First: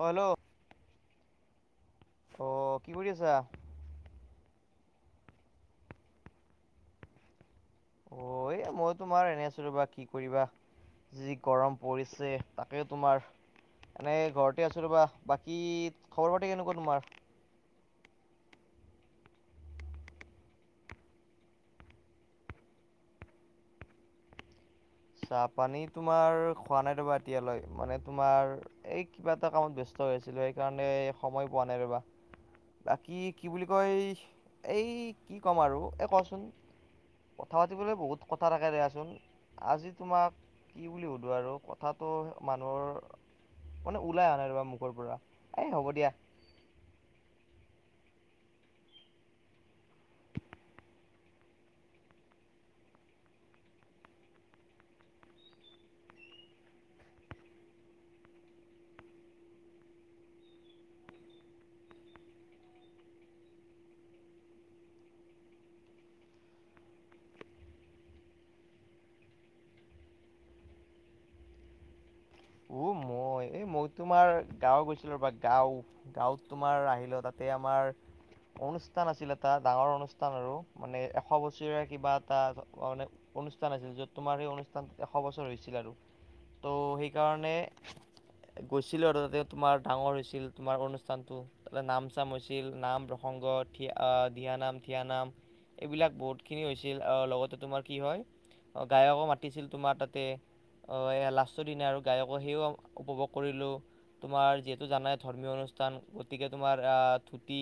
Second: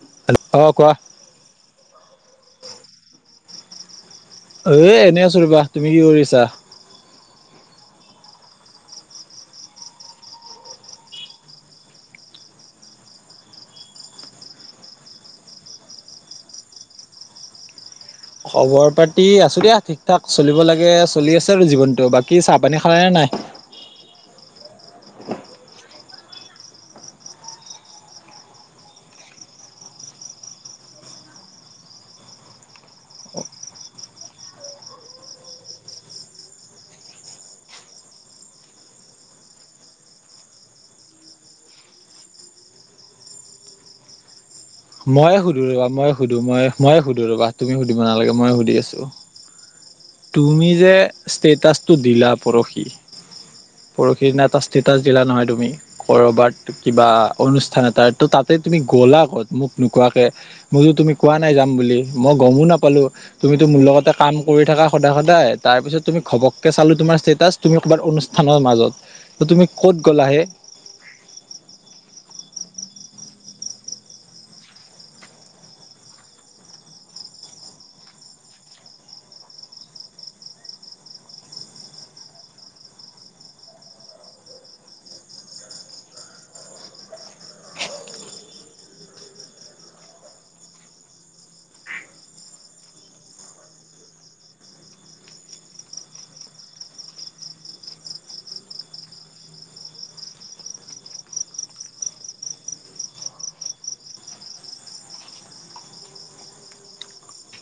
অ hello অ কোৱা অঁ কি কৰি আছা এ এনেই আছো ৰবা তুমি কি কৰিছা অ এ মই তোমাৰ এনে আছো ৰবা কি কৰিবা যি গৰম পৰিছে তাকে তোমাৰ এনেই ঘৰতে আছো ৰবা বাকী খবৰ পাতি কেনেকুৱা তোমাৰ খবৰ পাতি আছো দিয়া ঠিক থঠাক চলিব লাগে চলি আছে আৰু জীৱনতটো বাকী চাহ পানী খালাই নে নাই চাহপানী তোমাৰ খোৱা নাই ৰবা এতিয়ালৈ মানে তোমাৰ এই কিবা এটা কামত ব্যস্ত হৈ আছিলো সেইকাৰণে সময় পোৱা নাই ৰ'বা বাকী কি বুলি কয় এই কি ক'ম আৰু এই কচোন কথা পাতিবলৈ বহুত কথা থাকে দিয়াচোন আজি তোমাক কি বুলি সুধোঁ আৰু কথাটো মানুহৰ মান ওলাই আনাৰ বা ময়ে সুধো ৰবা মইে সুধো মই মইে সুধো ৰবা তুমি সুধিব নালাগে ময়ে সুধি আছো তুমি যে ষ্টেটাছটো দিলা পৰহি পৰহি দিনা এটা ষ্টেটাছ দিলা নহয় তুমি কৰবাত কিবা অনুষ্ঠান এটা ত তাতে তুমি গ'লা আগত মোক নোকোৱাকে মইতো তুমি কোৱা নাই যাম বুলি মই গমো নাপালো তুমিতটো মোৰ লগতে কাম কৰি থকা সদায় সদায় তাৰ পিছত তুমি ঘবককে চালো তোমাৰ ষ্টেটাচ তুমি ক'বাৰ অনুষ্ঠানৰ মাজত ত' তুমি ক'ত গ'লাহে উ মই এই মই তোমাৰ গাঁৱ গৈছিলো ৰ বা গাও গাঁৱত তোমাৰ আহিলে তাতে আমাৰ অনুষ্ঠান আছিল এটা ডাঙৰ অনুষ্ঠান আৰু মানে এশ বছৰীয়া কিবা এটা মানে অনুষ্ঠান আছিল য'ত তোমাৰ সেই অনুষ্ঠানত এশ বছৰ হৈছিল আৰু ত' সেইকাৰণে গৈছিলোঁ আৰু তাতে তোমাৰ ডাঙৰ হৈছিল তোমাৰ অনুষ্ঠানটো নাম চাম হৈছিল নাম প্ৰসংগ থিয়া িয়াানাম থিয়ানাম এইবিলাক বহুত খিনি হৈছিল লগতে তোমাৰ কি হয় অ গায়কো মাতিছিল তোমাৰ তাতে অ এ লাষ্টৰ দিনা আৰু গায়ক সিও উপভোগ কৰিলোঁ তোমাৰ যিহেতু জানাই ধৰ্মীয় অনুষ্ঠান গতিকে তোমাৰ ধুতি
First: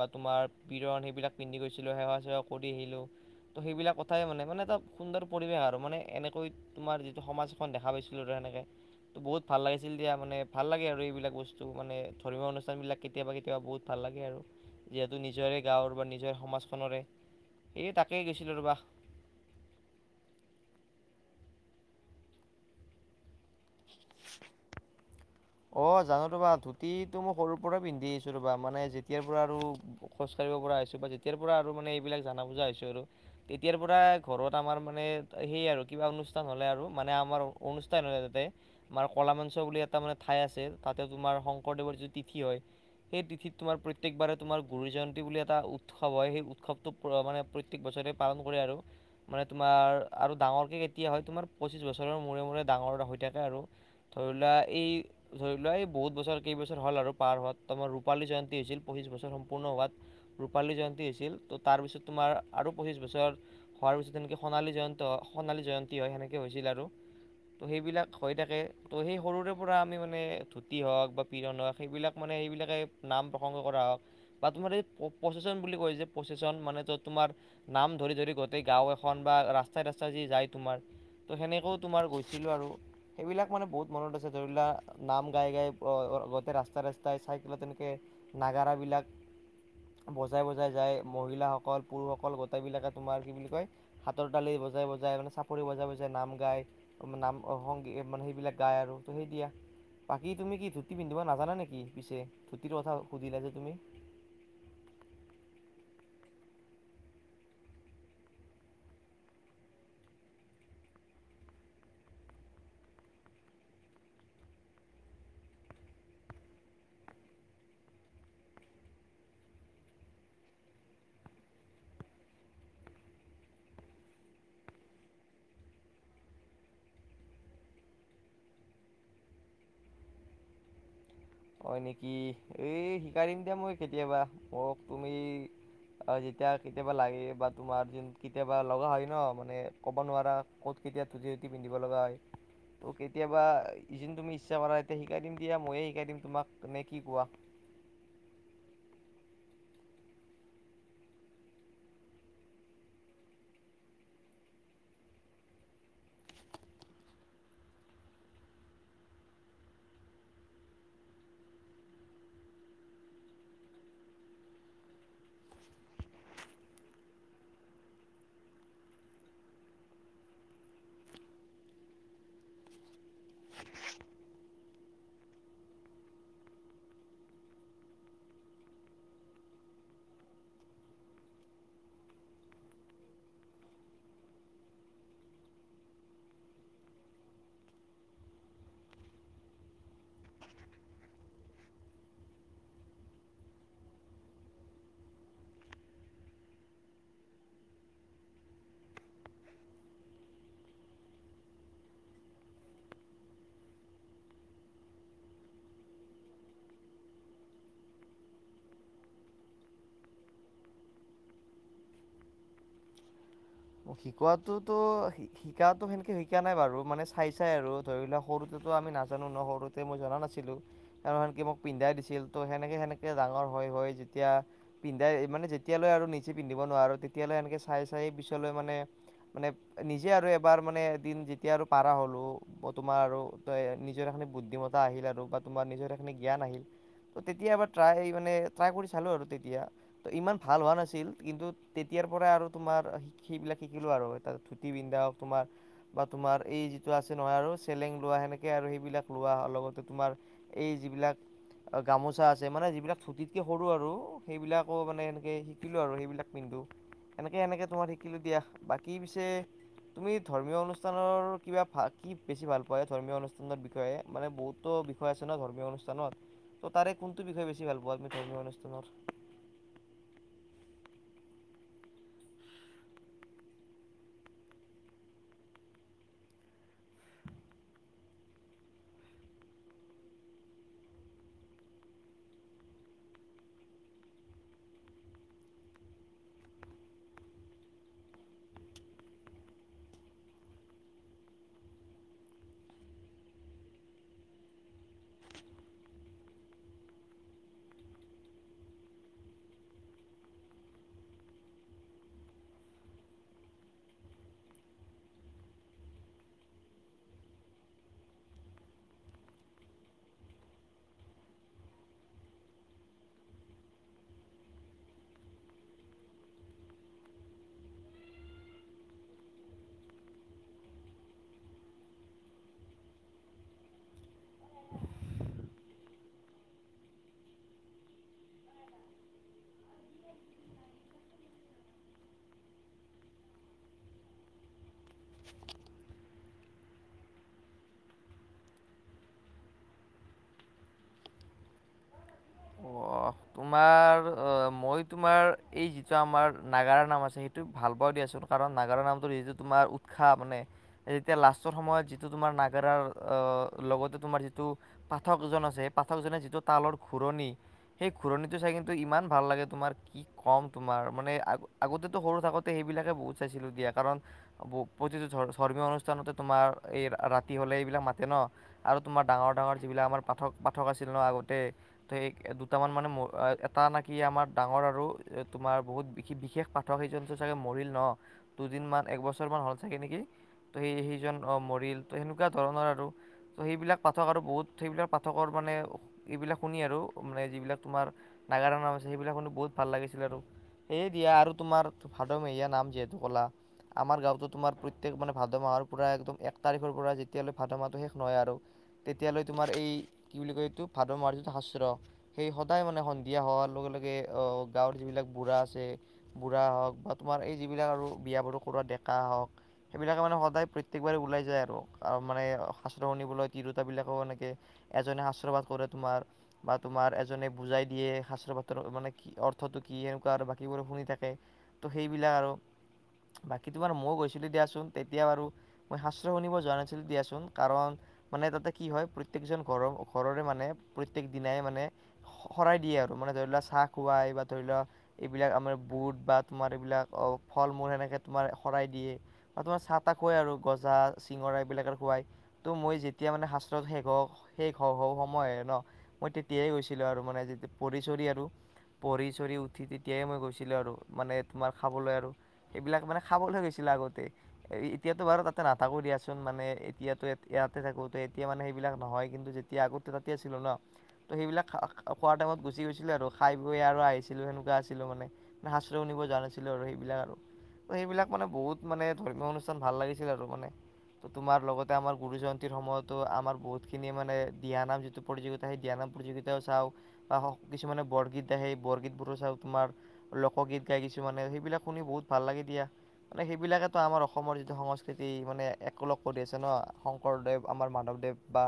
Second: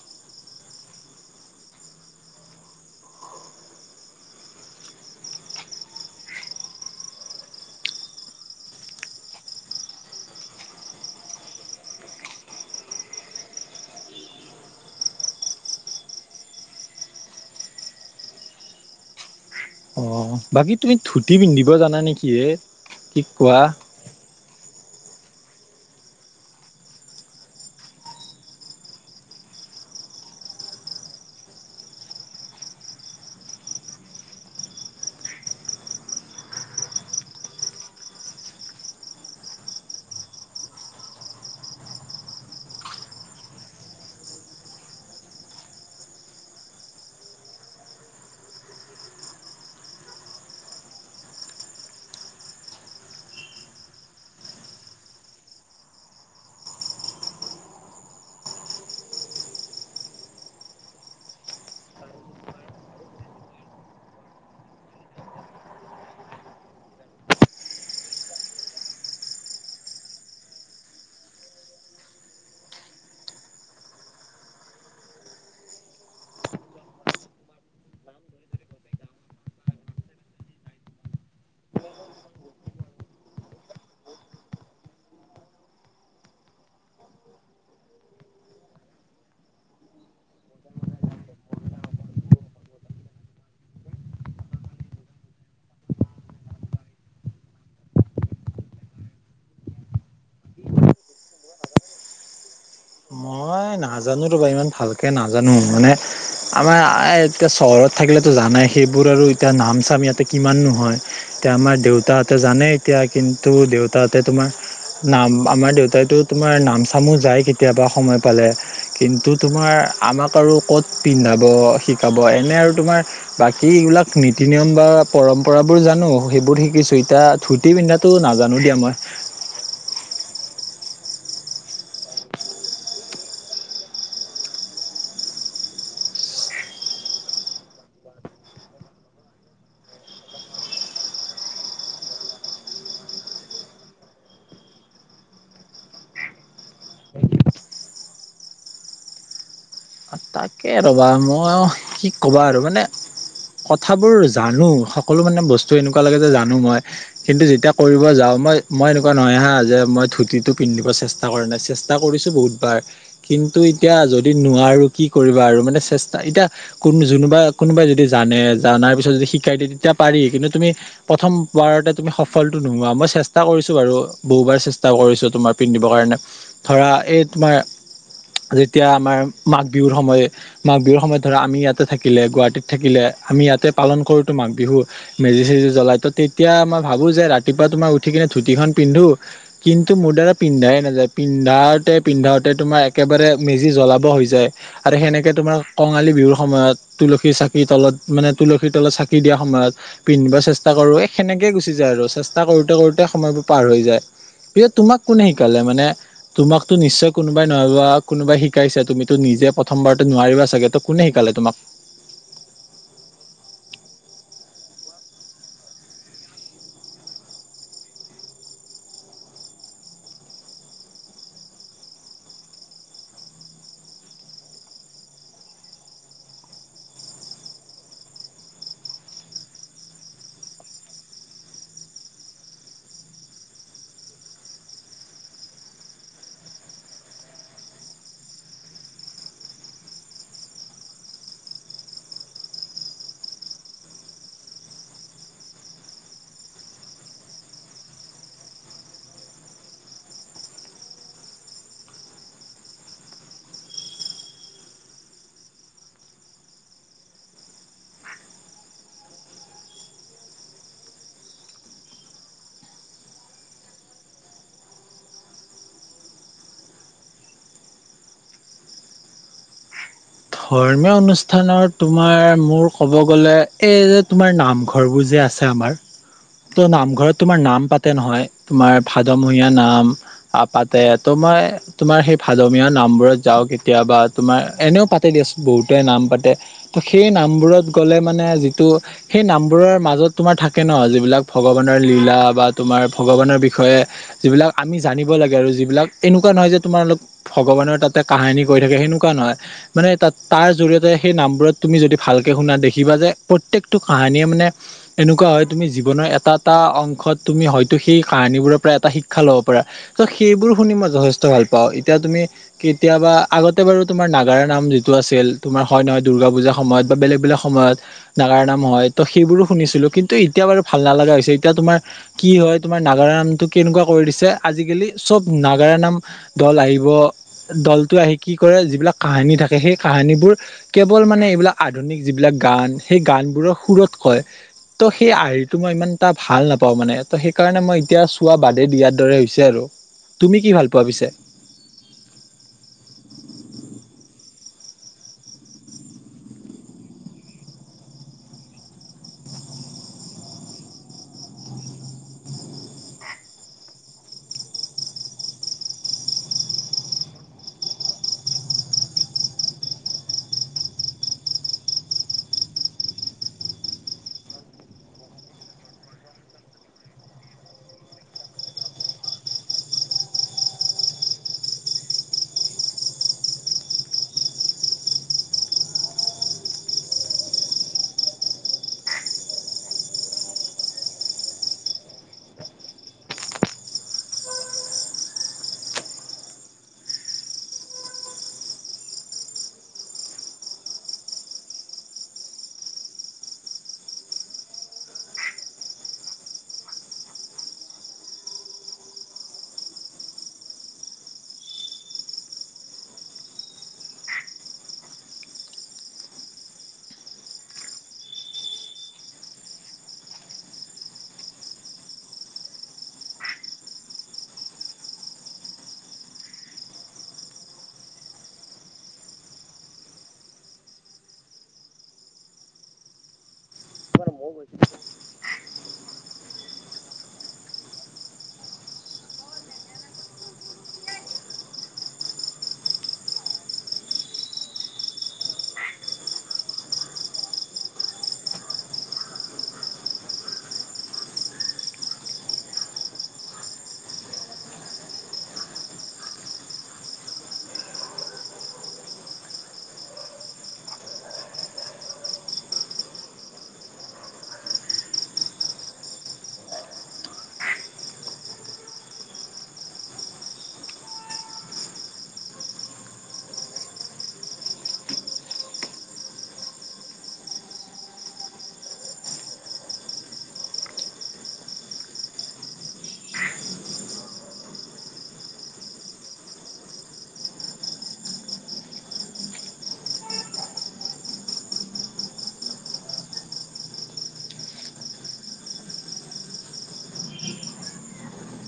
বা তোমাৰ বৰণ সেইবাকিধি গছিলো সেৱা চেৱা কৰি আহিলোঁ তো সেইবিলাক কথাই মানে মানে এটা সুন্দৰ পৰিৱেশ আৰু মানে এনেকৈ তোমাৰ যিটো সমাজ এখন দেখা পাইছিলোঁ আৰু সেনেকে ত' বহুত ভাল লাগিছিল দিয়া মানে ভাল লাগে আৰু এইবিলাক বস্তু মানে ধৰ্মীয় অনুষ্ঠান বিলাক কেতিয়াবা কেতিয়াবা বহুত ভাল লাগে আৰু যিহেতু নিজৰে গাঁৱৰ বা নিজৰে সমাজখৰে এই তাকেই গৈছিলোঁ ৰ'বা অঁ বাকী তুমি ধূতি পিন্ধিব জানা নেকি কি কোৱা অ জানো ৰবা ধুতিটো মই সৰুৰ পৰাই পিন্ধি আহিছো ৰবা মানে যেতিয়াৰ পৰা আৰু খোজ কাঢ়িব পৰা হৈছোঁ বা যেতিয়াৰপৰা আৰু মানে এইবিলাক জানা বুজা হৈছোঁ আৰু। তেতিয়াৰপৰা ঘৰত আমাৰ মানে সেই আৰু কিবা অনুষ্ঠান হ'লে আৰু মানে আমাৰ অনুষ্ঠান হ'লে তাতে আমাৰ ক'লা মাঞ্চ বুলি এটা মানে ঠাই আছে তাতে তোমাৰ শংকৰদেৱৰ যিটো তিথি হয় সেই তিথিত তোমাৰ প্ৰত্যেকবাৰে তোমাৰ গুৰু জয়ন্তী বুলি এটা উৎসৱ হয় সেই উৎসৱটো মানে প্ৰত্যেক বছৰে পালন কৰে আৰু। মানে তোমাৰ আৰু ডাঙৰকৈ কেতিয়া হয়, তোমাৰ পঁচিছ বছৰৰ মূৰে মূৰে ডাঙৰ এটা হৈ থাকে আৰু ধৰি লোৱা এই ধৰি লোৱা এই বহুত বছৰ কেইবছৰ হ'ল আৰু পাৰ হোৱাত ত' আমাৰ ৰূপালী জয়ন্তী হৈছিল পঁচিছ বছৰ সম্পূৰ্ণ হোৱাত ৰূপালী জয়ন্তী হৈছিল ত' তাৰপিছত তোমাৰ আৰু পঁচিছ বছৰ হোৱাৰ পিছত তেনেকে সোণালী জয়ন্ত সোণালী জয়ন্তী হয় সেনেকে হৈছিল আৰু। ত' সেইবিলাক হৈ থাকে ত' সেই সৰুৰেপৰা আমি মানে ধুতি হওক বা পিৰন হওক সেইবিলাক মানে সেইবিলাকে নাম প্ৰসংগ কৰা হওক বা তোমাৰ এই প্ৰচচন বুলি কয় যে প্ৰচচন মানে ত' তোমাৰ নাম ধৰি ধৰি গোটেই গাঁও এখন বা ৰাস্তাই ৰাস্তাই যদি যায় তোমাৰ তো সেনেকৈও তোমাৰ গৈছিলোঁ আৰু সেইবিলাক মানে বহুত মনত আছে, ধৰি লোৱা নাম গাই গাই আ, আগতে ৰাস্তাই ৰাস্তাই চাইকেলত তেনেকে নাগাৰাবিলাক বজাই বজাই যায়, মহিলাসকল, পুৰুষসকল গোটেইবিলাকে তোমাৰ কি বুলি কয় হাতৰ তালি বজাই বজাই মানে চাপৰি বজাই বজাই নাম গায় নাম অ' সংগীত মানে সেইবিলাক গায় আৰু। তুমি দিয়া বাকী তুমি কি ধুতি পিন্ধিব নাজানা নেকি? পিছে ধুতিৰ কথা সুধিলে যে তুমি। নাজানোতো বা ইমান ভালকে নাজানো মানে আমাৰ এতিয়া চহৰত থাকিলেতো জানাই সেইবোৰ আৰু এতিয়া নাম চাম ইয়াতে কিমাননো হয়। এতিয়া আমাৰ দেউতাহঁতে জানে এতিয়া কিন্তু দেউতাহঁতে তোমাৰ নাম আমাৰ দেউতাইতো তোমাৰ নাম চামো যায় কেতিয়াবা সময় পালে। কিন্তু তোমাৰ আমাক আৰু ক'ত পিন্ধাব, শিকাব এনে আৰু তোমাৰ বাকী এইবিলাক নীতি নিয়ম বা পৰম্পৰাবোৰ জানো, সেইবোৰ শিকিছোঁ। এতিয়া ধু তি পিন্ধাতো নাজানো দিয়া মই। হয় নেকি? এই শিকাই দিম দিয়া মই কেতিয়াবা। ম তুমি আৰু যেতিয়া কেতিয়াবা লাগে বা তোমাৰ যেন কেতিয়াবা লগা হয় ন' মানে ক'ব নোৱাৰা ক'ত কেতিয়া ধুতি তুতি পিন্ধিব লগা হয়। ত' কেতিয়াবা ই যেন তুমি ইচ্ছা কৰা তেতিয়া শিকাই দিম দিয়া ময়ে শিকাই দিম তোমাক নে কি কোৱা? তাকে ৰ'বা মই কি ক'বা আৰু মানে কথাবোৰ জানো, সকলো মানে বস্তু এনেকুৱা লাগে যে জানো মই কিন্তু যেতিয়া কৰিব যাওঁ মই, মই এনেকুৱা নহয় হা, যে মই ধুতিটো পিন্ধিব চেষ্টা কৰা নাই চেষ্টা কৰিছোঁ বহুত বাৰ কিন্তু এতিয়া যদি নোৱাৰোঁ কি কৰিবা আৰু মানে চেষ্টা এতিয়া কোন জুনোবা কোনোবাই যদি জানে জানাৰ পিছত যদি শিকাই দিয়ে তেতিয়া পাৰি কিন্তু তুমি প্ৰথম বাৰতে তুমি সফলতো নোহোৱা, মই চেষ্টা কৰিছো বাৰু, বহুবাৰ চেষ্টা কৰিছো তোমাৰ পিন্ধিবৰ কাৰণে। ধৰা এই তোমাৰ যেতিয়া আমাৰ মাঘ বিহুৰ সময়ে মাঘ বিহুৰ সময়ত ধৰা আমি ইয়াতে থাকিলে, গুৱাহাটীত থাকিলে আমি ইয়াতে পালন কৰোতো মাঘ বিহু। মেজি চেজি জ্বলাই, ত' তেতিয়া মই ভাবো যে ৰাতিপুৱা তোমাৰ উঠি কিনে ধুতিখন পিন্ধো কিন্তু মোৰ দ্বাৰা পিন্ধাই নাযায়। পিন্ধাওঁতে পিন্ধাওঁতে তোমাৰ একেবাৰে মেজি জ্বলাব হৈ যায়। আৰু সেনেকে তোমাৰ কঙালী বিহুৰ সময়ত তুলসী চাকিৰ তলত মানে তুলসীৰ তলত চাকি দিয়া সময়ত পিন্ধিব চেষ্টা কৰো, এ, সেনেকেই গুচি যায় আৰু, চেষ্টা কৰোতে কৰোতে সময়বোৰ পাৰ হৈ যায়। পিছত তোমাক কোনে শিকালে মানে তোমাকতো নিশ্চয় কোনোবাই নহয় বা কোনোবাই শিকাইছে, তুমিতো নিজে প্ৰথমবাৰতে নোৱাৰিবা চাগে, ত' কোনে শিকালে তোমাক? শিকোৱাতোটো শিকাটো সেনেকে শিকা নাই বাৰু মানে চাই চাই আৰু ধৰি লোৱা সৰুতেতো আমি নাজানো ন' সৰুতে মই জনা নাছিলোঁ। তেওঁ সেনকে মোক পিন্ধাই দিছিল ত' সেনেকে সেনেকে ডাঙৰ হৈ যেতিয়া পিন্ধাই মানে যেতিয়ালৈ আৰু নিজে পিন্ধিব নোৱাৰোঁ তেতিয়ালৈ সেনেকে চাই চাই পিছলৈ মানে মানে নিজে আৰু এবাৰ মানে এদিন যেতিয়া আৰু পাৰা হ'লোঁ তোমাৰ আৰু ত' নিজৰ এখিনি বুদ্ধিমতা আহিল আৰু বা তোমাৰ নিজৰ এখিনি জ্ঞান আহিল ত' তেতিয়া এবাৰ ট্ৰাই মানে ট্ৰাই কৰি চালোঁ আৰু তেতিয়া। ত' ইমান ভাল হোৱা নাছিল কিন্তু তেতিয়াৰ পৰাই আৰু তোমাৰ সেইবিলাক শিকিলো আৰু তাত ধুতি পিন্ধাও তোমাৰ বা তোমাৰ এই যিটো আছে নহয় আৰু চেলেং লোৱা সেনেকে আৰু সেইবিলাক লোৱা লগতে তোমাৰ এই যিবিলাক গামোচা আছে মানে যিবিলাক ধুতিতকে সৰু আৰু সেইবিলাকো মানে এনেকে শিকিলোঁ আৰু সেইবিলাক পিন্ধো। এনেকে সেনেকে তোমাৰ শিকিলোঁ দিয়া বাকী পিছে তুমি ধৰ্মীয় অনুষ্ঠানৰ কিবা কি বেছি ভাল পোৱা এ ধৰ্মীয় অনুষ্ঠানৰ বিষয়ে মানে বহুতো বিষয় হৈ আছে ন' ধৰ্মীয় অনুষ্ঠানত ত' তাৰে কোনটো বিষয়ে বেছি ভাল পোৱা তুমি ধৰ্মীয় অনুষ্ঠানৰ। ধৰ্মীয় অনুষ্ঠানৰ তোমাৰ মোৰ ক'ব গ'লে এই যে তোমাৰ নামঘৰবোৰ যে আছে আমাৰ ত' নামঘৰত তোমাৰ নাম পাতে নহয় তোমাৰ ভাদমহীয়া নাম আ পাতে ত' মই তোমাৰ সেই ভাদমিয় নামবোৰত যাওঁ কেতিয়াবা তোমাৰ এনেও পাতে দিয়া বহুতে নাম পাতে তো সেই নামবোৰত গ'লে মানে যিটো সেই নামবোৰৰ মাজত তোমাৰ থাকে ন যিবিলাক ভগৱানৰ লীলা বা তোমাৰ ভগৱানৰ বিষয়ে যিবিলাক আমি জানিব লাগে আৰু যিবিলাক এনেকুৱা নহয় যে তোমাৰালোক ভগৱানৰ তাতে কাহিনী কৰি থাকে সেনেকুৱা নহয়। মানে তাত তাৰ জৰিয়তে সেই নামবোৰত তুমি যদি ভালকৈ শুনা দেখিবা যে প্ৰত্যেকটো কাহানীয়ে মানে এনেকুৱা হয় তুমি জীৱনৰ এটা এটা অংশত তুমি হয়তো সেই কাহানীবোৰৰ পৰা এটা শিক্ষা ল'ব পাৰা। ত' সেইবোৰ শুনি মই যথেষ্ট ভাল পাও এতিয়া তুমি কেতিয়াবা আগতে বাৰু তুমাৰ নাগাৰা নাম যিটো আছিল তোমাৰ হয় নহয় দুৰ্গা পূজাৰ সময়ত বা বেলেগ বেলেগ সময়ত নাগাৰ নাম হয় ত' সেইবোৰো শুনিছিলোঁ কিন্তু এতিয়া বাৰু ভাল নলগা হৈছে এতিয়া তোমাৰ কি হয় তোমাৰ নাগাৰা নামটো কেনেকুৱা কৰি দিছে আজিকালি চব নাগাৰা নাম দল আহিব দলটো আহি কি কৰে যিবিলাক কাহানী থাকে সেই কাহানীবোৰ কেৱল মানে এইবিলাক আধুনিক যিবিলাক গান সেই গানবোৰৰ সুৰত কয়। ত' সেই আৰ্হিটো মই ইমান এটা ভাল নাপাওঁ মানে ত' সেইকাৰণে মই এতিয়া চোৱা বাদে দিয়াৰ দৰে হৈছে আৰু। তুমি কি ভাল পোৱা পিছে? অ' তোমাৰ অ' মই তোমাৰ এই যিটো আমাৰ নাগাৰ নাম আছে সেইটো ভাল পাও দিয়াচোন কাৰণ নাগাৰা নামটোৰ যিটো তোমাৰ উৎসাহ মানে তেতিয়া লাষ্টৰ সময়ত যিটো তোমাৰ নাগাৰাৰ লগতে তোমাৰ যিটো পাঠকজন আছে পাঠকজনে যিটো তালৰ ঘূৰণি। সেই ঘূৰণিটো চাইকিনটো ইমান ভাল লাগে তোমাৰ কি ক'ম তোমাৰ মানে আ-আগতেতো সৰু থাকোতে তে সেইবিলাকে বহুত চাইছিলোঁ দিয়া কাৰণ প্ৰতিটো ধৰ্মীয় অনুষ্ঠানতে তোমাৰ এই ৰাতি হলে এইবিলাক মাতে ন'। আৰু তোমাৰ ডাঙৰ ডাঙৰ যিবিলাক আমাৰ পাঠক পাঠক আছিল ন আগতে ত' সেই কটামান মানে এটা নেকি আমাৰ ডাঙৰ আৰু তোমাৰ বহুত সি বিশেষ ঠৰশীজন চাগে মৰিল ন' দুদিনমান এক বছৰমানান হ'ল চাগে নেকি। ত' সেই সেইজন অ' মৰিল ত' সেনেকুৱা ধৰণৰ আৰু। ত' সেইবিলাক পাঠক আৰু বহুত সেইবিলাক পাঠকৰ মানে এইবিলাক শুনি আৰু মানে যিবিলাক তোমাৰ নাগাৰা নাম আছে সেইবিলাক শুনি বহুত ভাল লাগিছিল আৰু। সেয়ে দিয়া আৰু তোমাৰ ভাদমেহীয়াৰ নাম যিহেতু ক'লা। আমাৰ গাঁৱতো তোমাৰ প্ৰত্যেক মানে ভাদ মাহৰ পৰা একদম এক তাৰিখৰ পৰা যেতিয়ালৈ ভাদ মাহটো শেষ নহয় আৰু তেতিয়ালৈ তোমাৰ এই কি বুলি কয় এইটো ভাদ মাৰ যটো শাস্ত্ৰ সেই সদায় মানে সন্ধিয়া হোৱাৰ লগে লগে গাঁৱৰ যিবিলাক বুঢ়া আছে বুঢ়া হওক বা তোমাৰ এই যিবিলাক আৰু বিয়াবোৰ কৰোৱা ডেকা হওক সেইবিলাকে মানে সদায় প্ৰত্যেকবাৰে ওলাই যায় আৰু মানে শাস্ত্ৰ শুনিবলৈ তিৰোতাবিলাকেও এনেকে এজনে আশ্ৰবাদ কৰে তোমাৰ বা তোমাৰ এ জনে বুজাই দিয়ে শাস্ত্ৰ পাত্ৰ মানে কি অৰ্থটো কি এনেকুৱা আৰু বাকীবোৰ শুনি থাকে। ত'সেইবিলাক আৰু বাকীটো বাৰ ময়ো গৈছিলোঁ দিয়াচোন তেতিয়া বাৰু। মই শাস্ত্ৰ শুনিব যোৱা নাছিলোঁ দিয়াচোন কাৰণ। মানে তাতে কি হয় প্ৰত্যেকজন ঘৰৰ ঘৰৰে মানে প্ৰত্যেক দিনাই মানে। শৰাই দিয়ে আৰু মানে ধৰি লোৱা চাহ খুৱাই বা ধৰি লোৱা এইবিলাক আমাৰ বুট বা তোমাৰ এইবিলাক ফল মূল সেনেকে তোমাৰ শৰাই দিয়ে। আৰু তোমাৰ চাহ ত খুৱৱাই আৰু গজা চিঙৰা এইবিলাকে খুৱাই। ত' মই যেতিয়া মানে শাস্ত্ৰত শেষ, শেষ হব সময় ন মই তেতিয়াই গৈছোঁ। ছিলোঁ আৰু মানে পচৰি আৰু। পঢ়ি চৰি উঠি তেতিয়াই মই গৈছিলোঁ আৰু মানে তোমাৰ খাবলৈ আৰু। এইবিলাক মানে খাবলৈ গৈছিলে আগতে। এ এতিয়াতো বাৰু তাতে নাথাকো দিয়াচোন মানে এতিয়াতো ইয়াতে থাকো, এতিয়া মানে সেইবিলাক নহয় কিন্তু তেতিয়া আগতে তাতে আছিলোঁ ন, ত' সেইবিলাক। খ খোৱা টাইমত গুচি গৈছিলোঁ আৰু খাই বৈ আৰু আহিছিলোঁ সেনেুৱা আছিলোঁ মানে। মানে শাস্ত শুনিব যোৱা নাছিলোঁ আৰু সেইবিলাক আৰু। সেইবিলাক মানে বহুত মানে ধৰ্মীয় অনুষ্ঠান ভাল লাগিছিল আৰু মানে। ত তোমাৰ লগতে আমাৰ গুৰু জয়ন্তীৰ সময়তো আমাৰ বহুতখিনি মানে দিয়ানাম যিটো প্ৰতিযোগিতা সেই দিয়ানাম প্ৰতিযোগিতা। চাওঁ বা কিছুমানে বৰগীত আহে বৰগীত বোৰো চাওঁ তোমাৰ। লোকগীত গাই কিছুমানে সেইবিলাক শুনি বহুত ভাল লাগে দিয়া। মানে সেইবিলাকেতো আমাৰ অসমৰ যিটো সংস্কৃতি মানে একলগ কৰি আছে ন, শংকৰদেৱ আমাৰ মাধৱদেৱ। বা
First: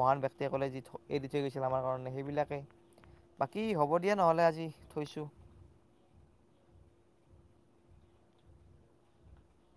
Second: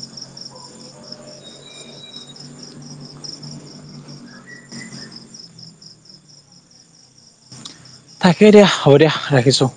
মহান ব্যক্তিসকলে যি এৰি দি থৈ গৈছিল আমাৰ কাৰণে। সেইবিলাকেই বাকী হ'ব দিয়া নহ'লে আজি থৈছোঁ। তাকেই দিয়া হ'ব দিয়া ৰাখিছোঁ।